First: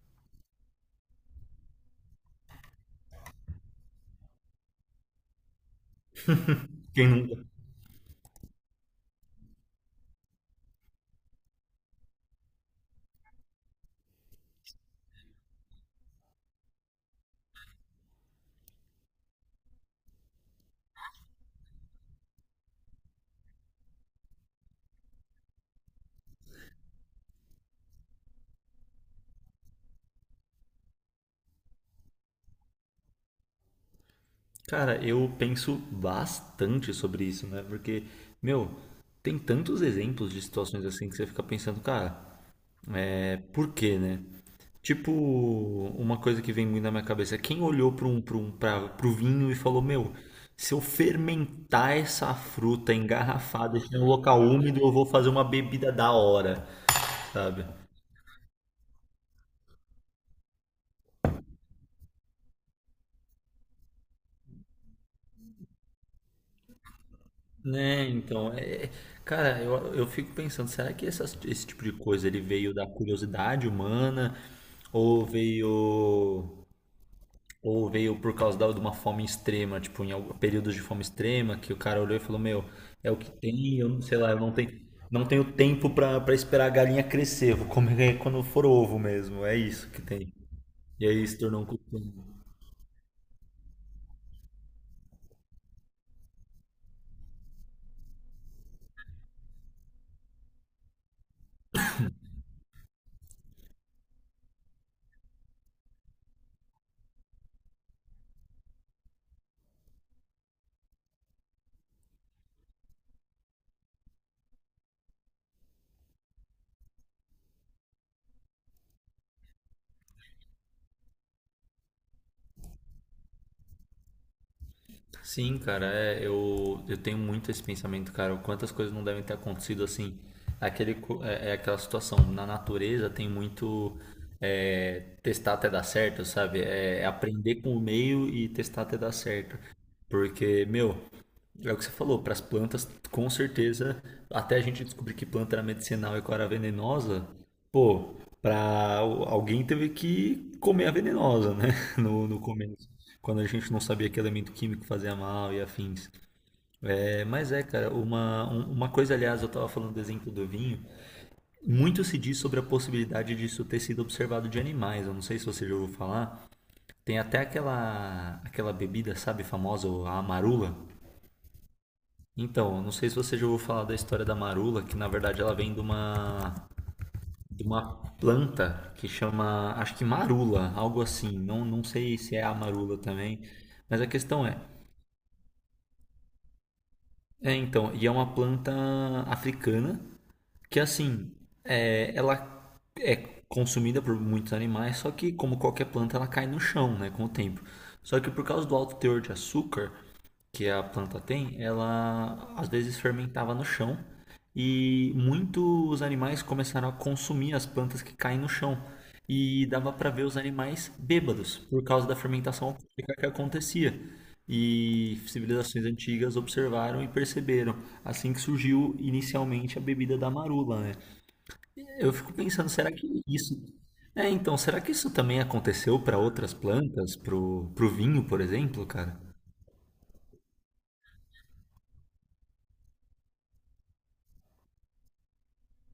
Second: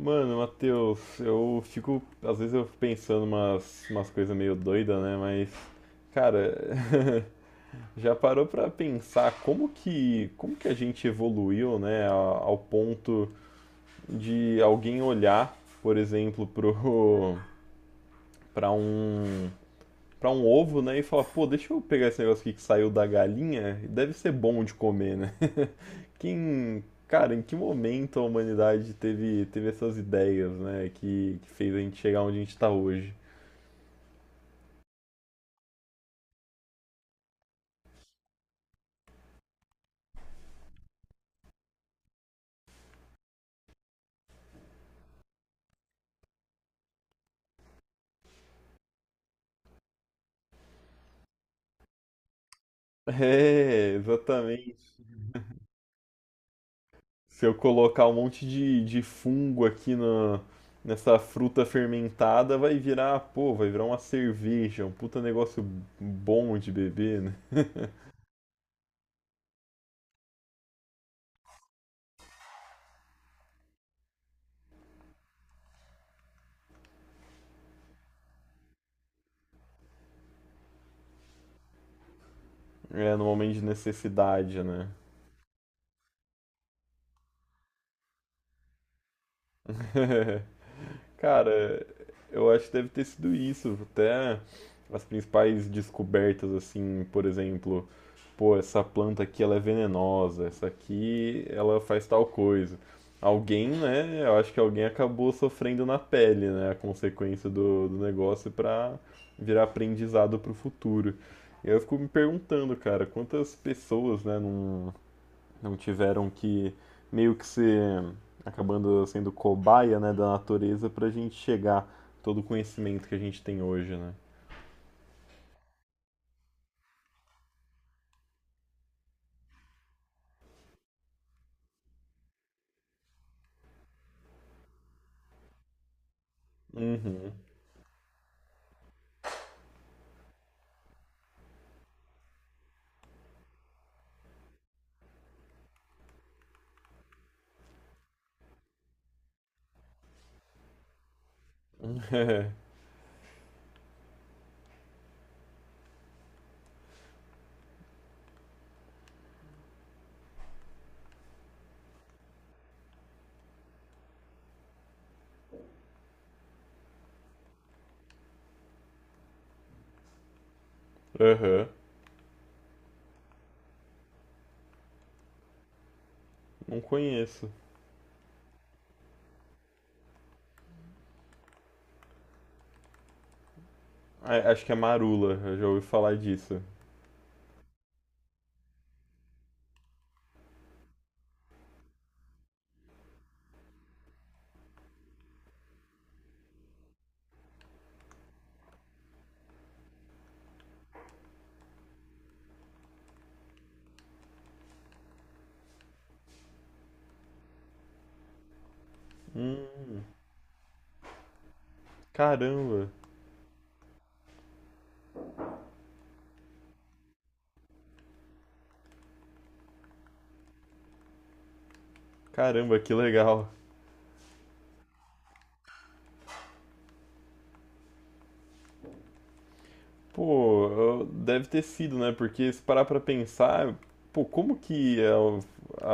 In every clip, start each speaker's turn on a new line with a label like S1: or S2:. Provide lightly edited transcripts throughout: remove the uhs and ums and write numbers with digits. S1: Mano, Matheus, eu fico, às vezes eu fico pensando umas coisas meio doidas, né? Mas, cara,
S2: Quem nunca?
S1: já parou pra pensar como que a gente evoluiu, né? Ao ponto de alguém olhar, por exemplo, pra um, pra um ovo, né? E fala, pô, deixa eu pegar esse negócio aqui que saiu da galinha, deve ser bom de comer, né? Quem, cara, em que momento a humanidade teve, teve essas ideias, né? Que fez a gente chegar onde a gente tá hoje.
S2: Cara, eu penso bastante sobre isso, né? Porque, meu, tem tantos exemplos de situações assim que você fica pensando, cara, é por quê, né? Tipo, uma coisa que vem muito na minha cabeça, é quem olhou para pro vinho e falou, meu, se eu fermentar essa fruta engarrafada e
S1: É,
S2: deixar em um local
S1: exatamente.
S2: úmido, eu vou fazer uma bebida da hora,
S1: Se eu
S2: sabe?
S1: colocar um monte de fungo aqui na nessa fruta fermentada, vai virar, pô, vai virar uma cerveja, um puta negócio bom de beber, né?
S2: Né, então, cara, eu fico pensando, será que esse tipo de coisa ele veio da curiosidade humana ou veio ou veio por causa de uma fome extrema, tipo, em algum, períodos de fome extrema, que o cara olhou e falou, meu, é
S1: É,
S2: o
S1: no
S2: que
S1: momento de
S2: tem, eu não sei lá, eu não
S1: necessidade,
S2: tenho,
S1: né?
S2: não tenho tempo pra esperar a galinha crescer, vou comer é quando for ovo mesmo, é isso que tem. E aí se tornou um
S1: Cara,
S2: costume.
S1: eu acho que deve ter sido isso. Até as principais descobertas, assim, por exemplo, pô, essa planta aqui ela é venenosa, essa aqui ela faz tal coisa. Alguém, né? Eu acho que alguém acabou sofrendo na pele, né? A consequência do, do negócio pra virar aprendizado pro futuro. E eu fico me perguntando, cara, quantas pessoas, né, não tiveram que meio que ser acabando sendo cobaia, né, da natureza pra gente chegar todo o conhecimento que a gente tem hoje, né?
S2: Sim, cara, é, eu tenho muito esse pensamento, cara. Quantas coisas não devem ter acontecido assim. É aquela situação. Na natureza tem muito é, testar até dar certo, sabe? É, é
S1: Uhum.
S2: aprender com o meio e testar até dar certo. Porque, meu, é o que você falou, para as plantas, com certeza, até a gente descobrir que planta era medicinal e qual era a venenosa, pô, para alguém teve que comer a venenosa, né? No começo, quando a gente não sabia que elemento químico fazia mal e afins. É, mas é, cara, uma coisa, aliás, eu tava falando do exemplo do vinho, muito se diz sobre a possibilidade disso ter sido observado de animais, eu não sei se você já ouviu falar, tem até aquela bebida, sabe, famosa, a amarula.
S1: Aham.
S2: Então, eu não sei se você já ouviu falar da história da marula, que na verdade ela vem
S1: Não conheço.
S2: de uma planta que chama, acho que marula, algo assim. Não, não sei se é a marula também, mas a questão
S1: É,
S2: é,
S1: acho que é marula, eu já ouvi falar disso.
S2: é então, e é uma planta africana que assim, é, ela é consumida por muitos animais, só que como qualquer planta ela cai no chão, né, com o tempo. Só que por causa do alto teor de açúcar, que a planta tem, ela às vezes fermentava no chão e muitos animais começaram a consumir as plantas que caem no chão. E dava para ver os animais bêbados por causa da fermentação
S1: Caramba,
S2: alcoólica que acontecia. E civilizações antigas observaram e perceberam, assim que surgiu inicialmente a bebida da marula, né? Eu fico pensando,
S1: caramba,
S2: será
S1: que
S2: que
S1: legal.
S2: isso é, então, será que isso também aconteceu para outras plantas, pro, pro vinho, por exemplo, cara?
S1: Pô, deve ter sido, né? Porque se parar pra pensar, pô, como que a-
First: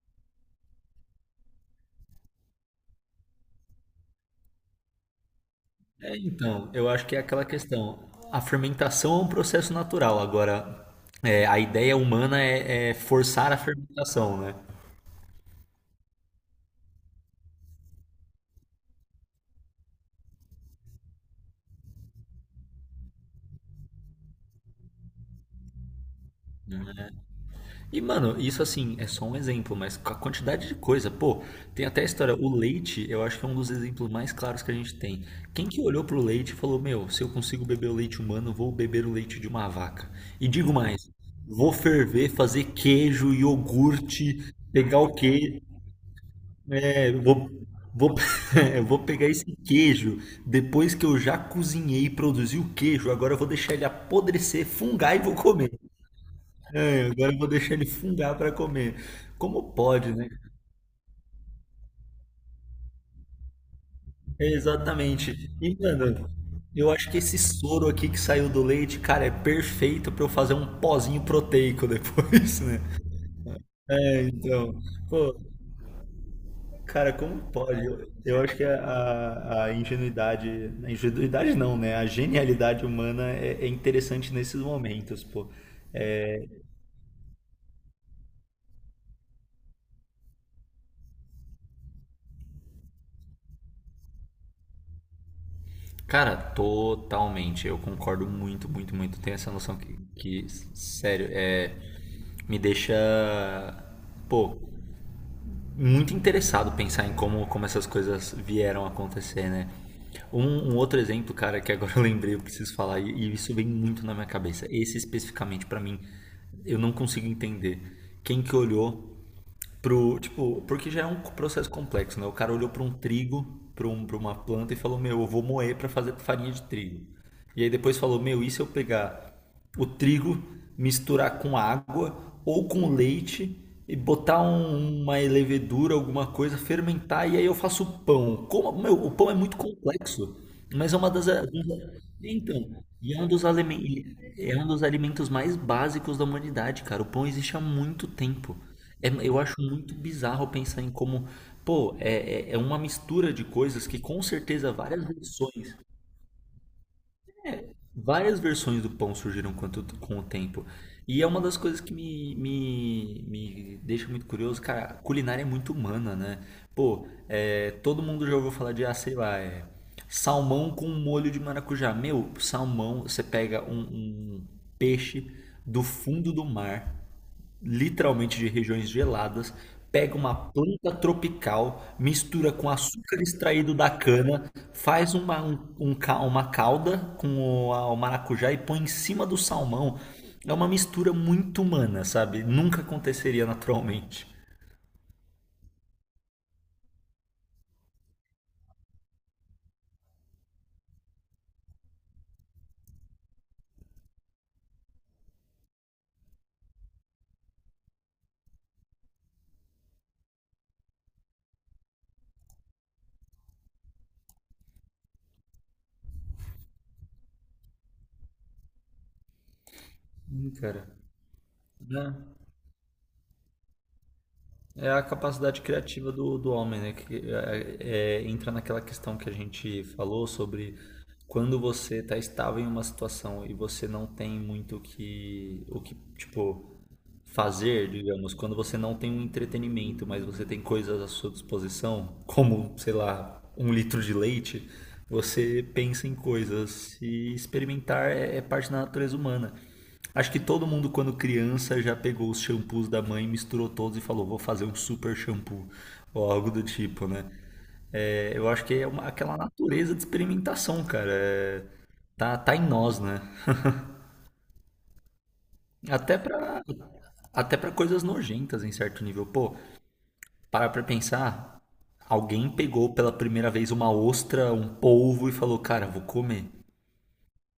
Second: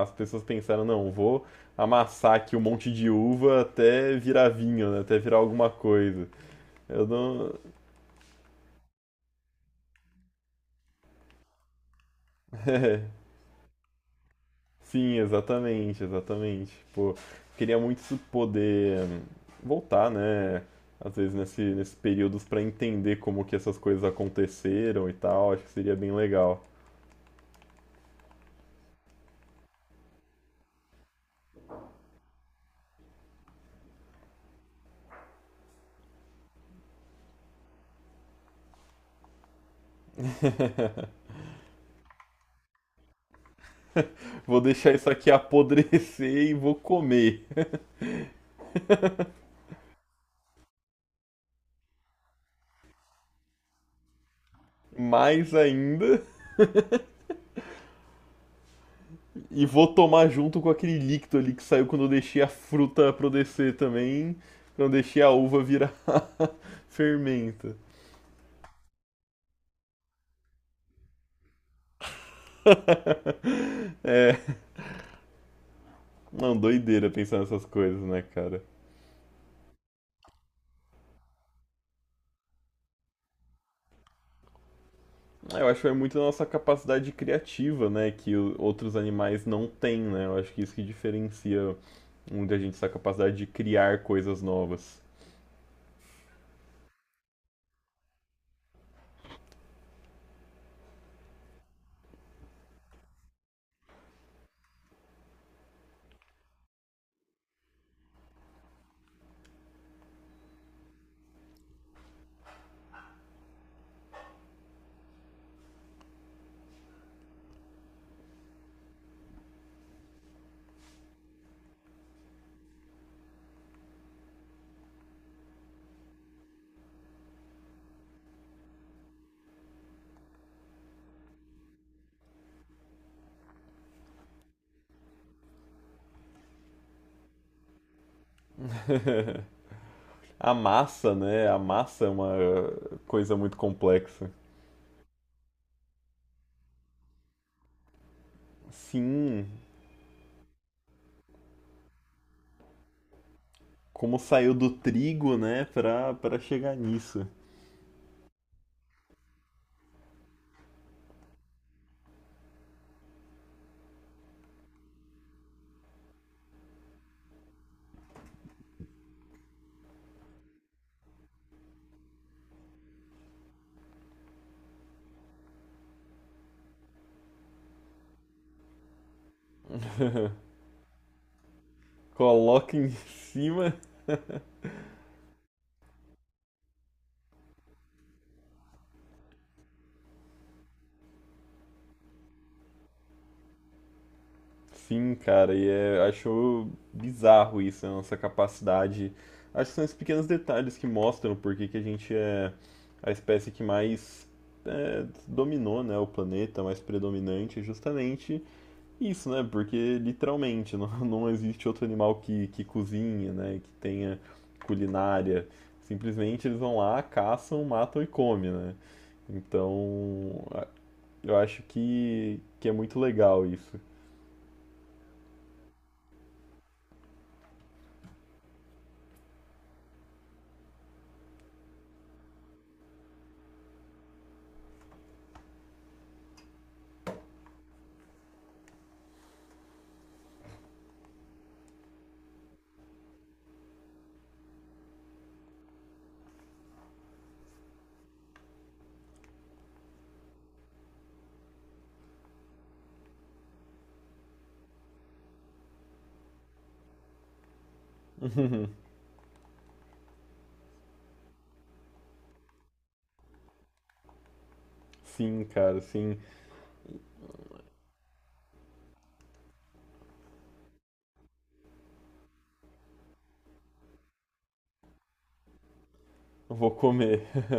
S1: a- as pessoas pensaram, não, vou amassar aqui um monte de uva até virar vinho, né? Até virar alguma
S2: É,
S1: coisa.
S2: então, eu acho
S1: Eu
S2: que é aquela
S1: não.
S2: questão. A fermentação é um processo natural. Agora, é, a ideia humana é, é
S1: É,
S2: forçar a fermentação, né?
S1: sim, exatamente, exatamente. Pô, queria muito poder voltar, né? Às vezes nesses períodos para entender como que essas coisas aconteceram e tal, acho que seria bem legal.
S2: É. E, mano, isso assim é só um exemplo, mas com a quantidade de coisa, pô, tem até a história. O leite, eu acho que é um dos exemplos mais claros que a gente tem. Quem que olhou pro leite e falou: Meu, se eu consigo beber o leite humano, vou beber o leite de uma vaca. E digo mais: vou ferver, fazer queijo, iogurte,
S1: Vou deixar
S2: pegar
S1: isso
S2: o
S1: aqui
S2: queijo.
S1: apodrecer e vou
S2: É,
S1: comer
S2: vou, eu vou pegar esse queijo depois que eu já cozinhei e produzi o queijo. Agora eu vou deixar ele apodrecer, fungar e vou
S1: mais
S2: comer.
S1: ainda
S2: É, agora eu vou deixar ele fungar para comer.
S1: e
S2: Como
S1: vou
S2: pode,
S1: tomar
S2: né?
S1: junto com aquele líquido ali que saiu quando eu deixei a fruta apodrecer também,
S2: É,
S1: quando eu deixei a
S2: exatamente.
S1: uva
S2: E,
S1: virar
S2: mano, eu acho que esse
S1: fermento.
S2: soro aqui que saiu do leite, cara, é perfeito para eu fazer um pozinho proteico depois, né? É,
S1: É.
S2: então. Pô,
S1: Não, doideira
S2: cara,
S1: pensar
S2: como
S1: nessas
S2: pode?
S1: coisas,
S2: Eu,
S1: né,
S2: eu acho
S1: cara?
S2: que a ingenuidade não, né? A genialidade humana é, é interessante nesses momentos, pô.
S1: Eu acho que é muito da
S2: É,
S1: nossa capacidade criativa, né, que outros animais não têm, né? Eu acho que isso que diferencia muita gente, essa capacidade de criar coisas novas.
S2: cara, totalmente. Eu concordo muito, muito, muito. Tem essa noção sério, é, me deixa. Pô, muito interessado pensar em como, como essas coisas vieram a acontecer, né? Um, um outro exemplo, cara, que agora eu lembrei, eu preciso falar, e isso vem muito na minha cabeça. Esse especificamente, pra mim, eu não consigo entender. Quem que olhou tipo, porque já é um processo complexo, né? O cara olhou pra um trigo, pra uma planta e falou, meu, eu vou moer pra fazer farinha de trigo. E aí depois falou, meu, e se eu pegar o trigo, misturar com água ou com leite e botar uma levedura, alguma coisa, fermentar e aí eu faço pão. Como, meu, o pão é muito complexo,
S1: A
S2: mas é uma
S1: massa,
S2: das
S1: né? A massa é uma
S2: então, e é um
S1: coisa
S2: dos
S1: muito
S2: alimentos,
S1: complexa.
S2: é um dos alimentos mais básicos da humanidade, cara. O pão existe há muito tempo. Eu
S1: Sim,
S2: acho muito bizarro pensar em como, pô, é uma mistura de coisas que
S1: como
S2: com
S1: saiu do
S2: certeza várias
S1: trigo, né,
S2: versões
S1: pra, pra chegar nisso.
S2: várias versões do pão surgiram com o tempo. E é uma das coisas que me deixa muito curioso, cara, a culinária é muito humana, né? Pô, é, todo mundo já ouviu falar de, ah, sei lá, é, salmão com molho de maracujá. Meu, salmão, você pega um peixe do fundo do mar, literalmente de regiões geladas, pega uma planta tropical, mistura com
S1: Coloca em
S2: açúcar
S1: cima.
S2: extraído da cana, faz uma, um ca- uma calda com o maracujá e põe em cima do salmão. É uma mistura muito humana, sabe? Nunca aconteceria naturalmente.
S1: Sim, cara, e é, acho bizarro isso, a nossa capacidade. Acho que são esses pequenos detalhes que mostram por que que a gente é a espécie que mais é, dominou, né, o planeta, mais predominante, é justamente isso, né? Porque literalmente não existe outro animal que cozinha, né, que tenha culinária. Simplesmente eles vão lá, caçam, matam e comem, né? Então,
S2: Cara.
S1: eu acho
S2: Né?
S1: que é muito legal isso.
S2: É a capacidade criativa do, do homem, né? Que é, entra naquela questão que a gente falou sobre quando você está estável em uma situação e você não tem muito o que, tipo, fazer, digamos, quando você não tem um entretenimento, mas você tem coisas à sua disposição, como, sei lá, um litro de leite, você pensa em coisas. E experimentar é, é parte da natureza humana. Acho que todo mundo, quando criança, já pegou os shampoos da mãe, misturou todos e falou: vou fazer um super shampoo, ou algo do tipo, né? É, eu acho que é uma- aquela natureza de experimentação, cara. É, tá em nós, né?
S1: Sim, cara, sim.
S2: Até pra, até pra coisas nojentas, em certo nível. Pô, para pra pensar, alguém pegou pela primeira vez uma ostra, um polvo e falou: cara, vou comer.
S1: Vou comer.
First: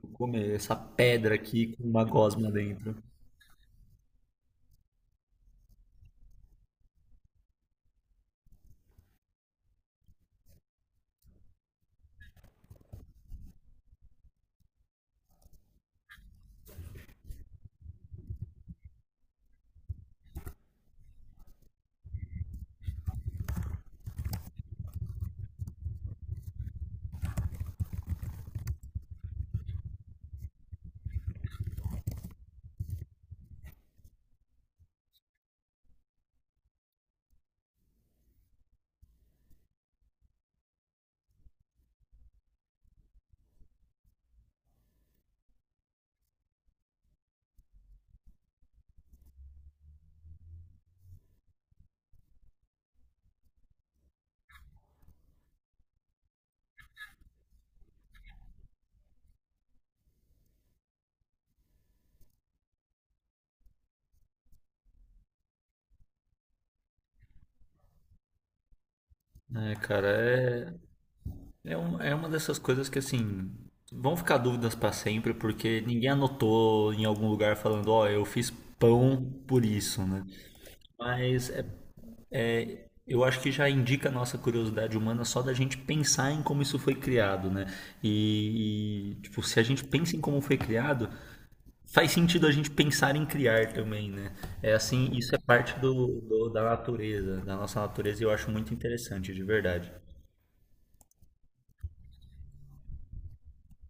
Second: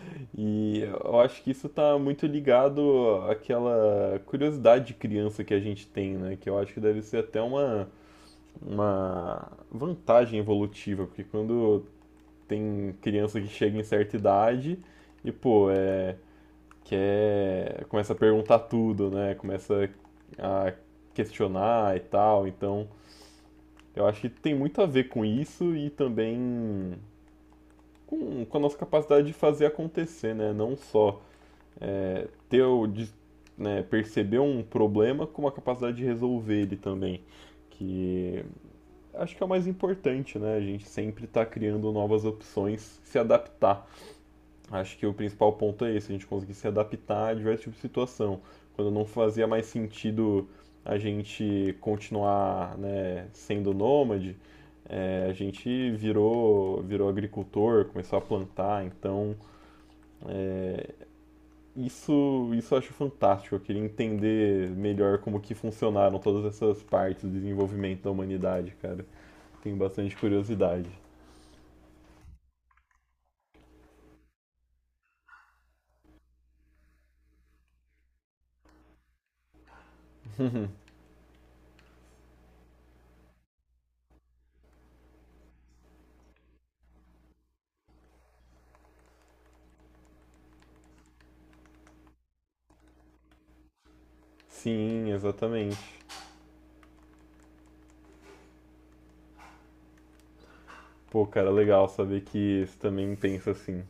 S2: Vou comer essa
S1: E eu
S2: pedra
S1: acho que isso
S2: aqui com
S1: tá
S2: uma
S1: muito
S2: gosma dentro.
S1: ligado àquela curiosidade de criança que a gente tem, né? Que eu acho que deve ser até uma vantagem evolutiva, porque quando tem criança que chega em certa idade e, pô, é, quer, começa a perguntar tudo, né? Começa a questionar e tal. Então, eu acho que tem muito a ver com isso e também com a nossa capacidade de fazer acontecer, né? Não só teu, de, né, perceber um problema com uma capacidade de resolver ele também. Que acho que é o mais importante, né? A gente sempre está criando novas opções, se adaptar. Acho que o principal ponto é esse, a gente conseguir se adaptar a diversos tipos de situação. Quando não fazia mais sentido a gente continuar, né, sendo nômade, é, a gente virou, virou agricultor, começou a plantar, então isso eu acho fantástico. Eu queria entender melhor como que funcionaram todas essas partes do desenvolvimento da humanidade, cara.
S2: É,
S1: Tenho
S2: cara,
S1: bastante
S2: é.
S1: curiosidade.
S2: É, um, é uma dessas coisas que, assim, vão ficar dúvidas pra sempre, porque ninguém anotou em algum lugar falando, ó, eu fiz pão por isso, né? Mas é- eu acho que já indica a nossa curiosidade humana só da gente pensar em como isso foi criado, né? E, tipo, se a gente pensa em como foi criado, faz sentido a gente pensar em criar também, né? É
S1: Sim,
S2: assim, isso é
S1: exatamente.
S2: parte do, da natureza, da nossa natureza, e eu acho muito interessante, de verdade.
S1: Pô, cara, legal saber que você também pensa assim.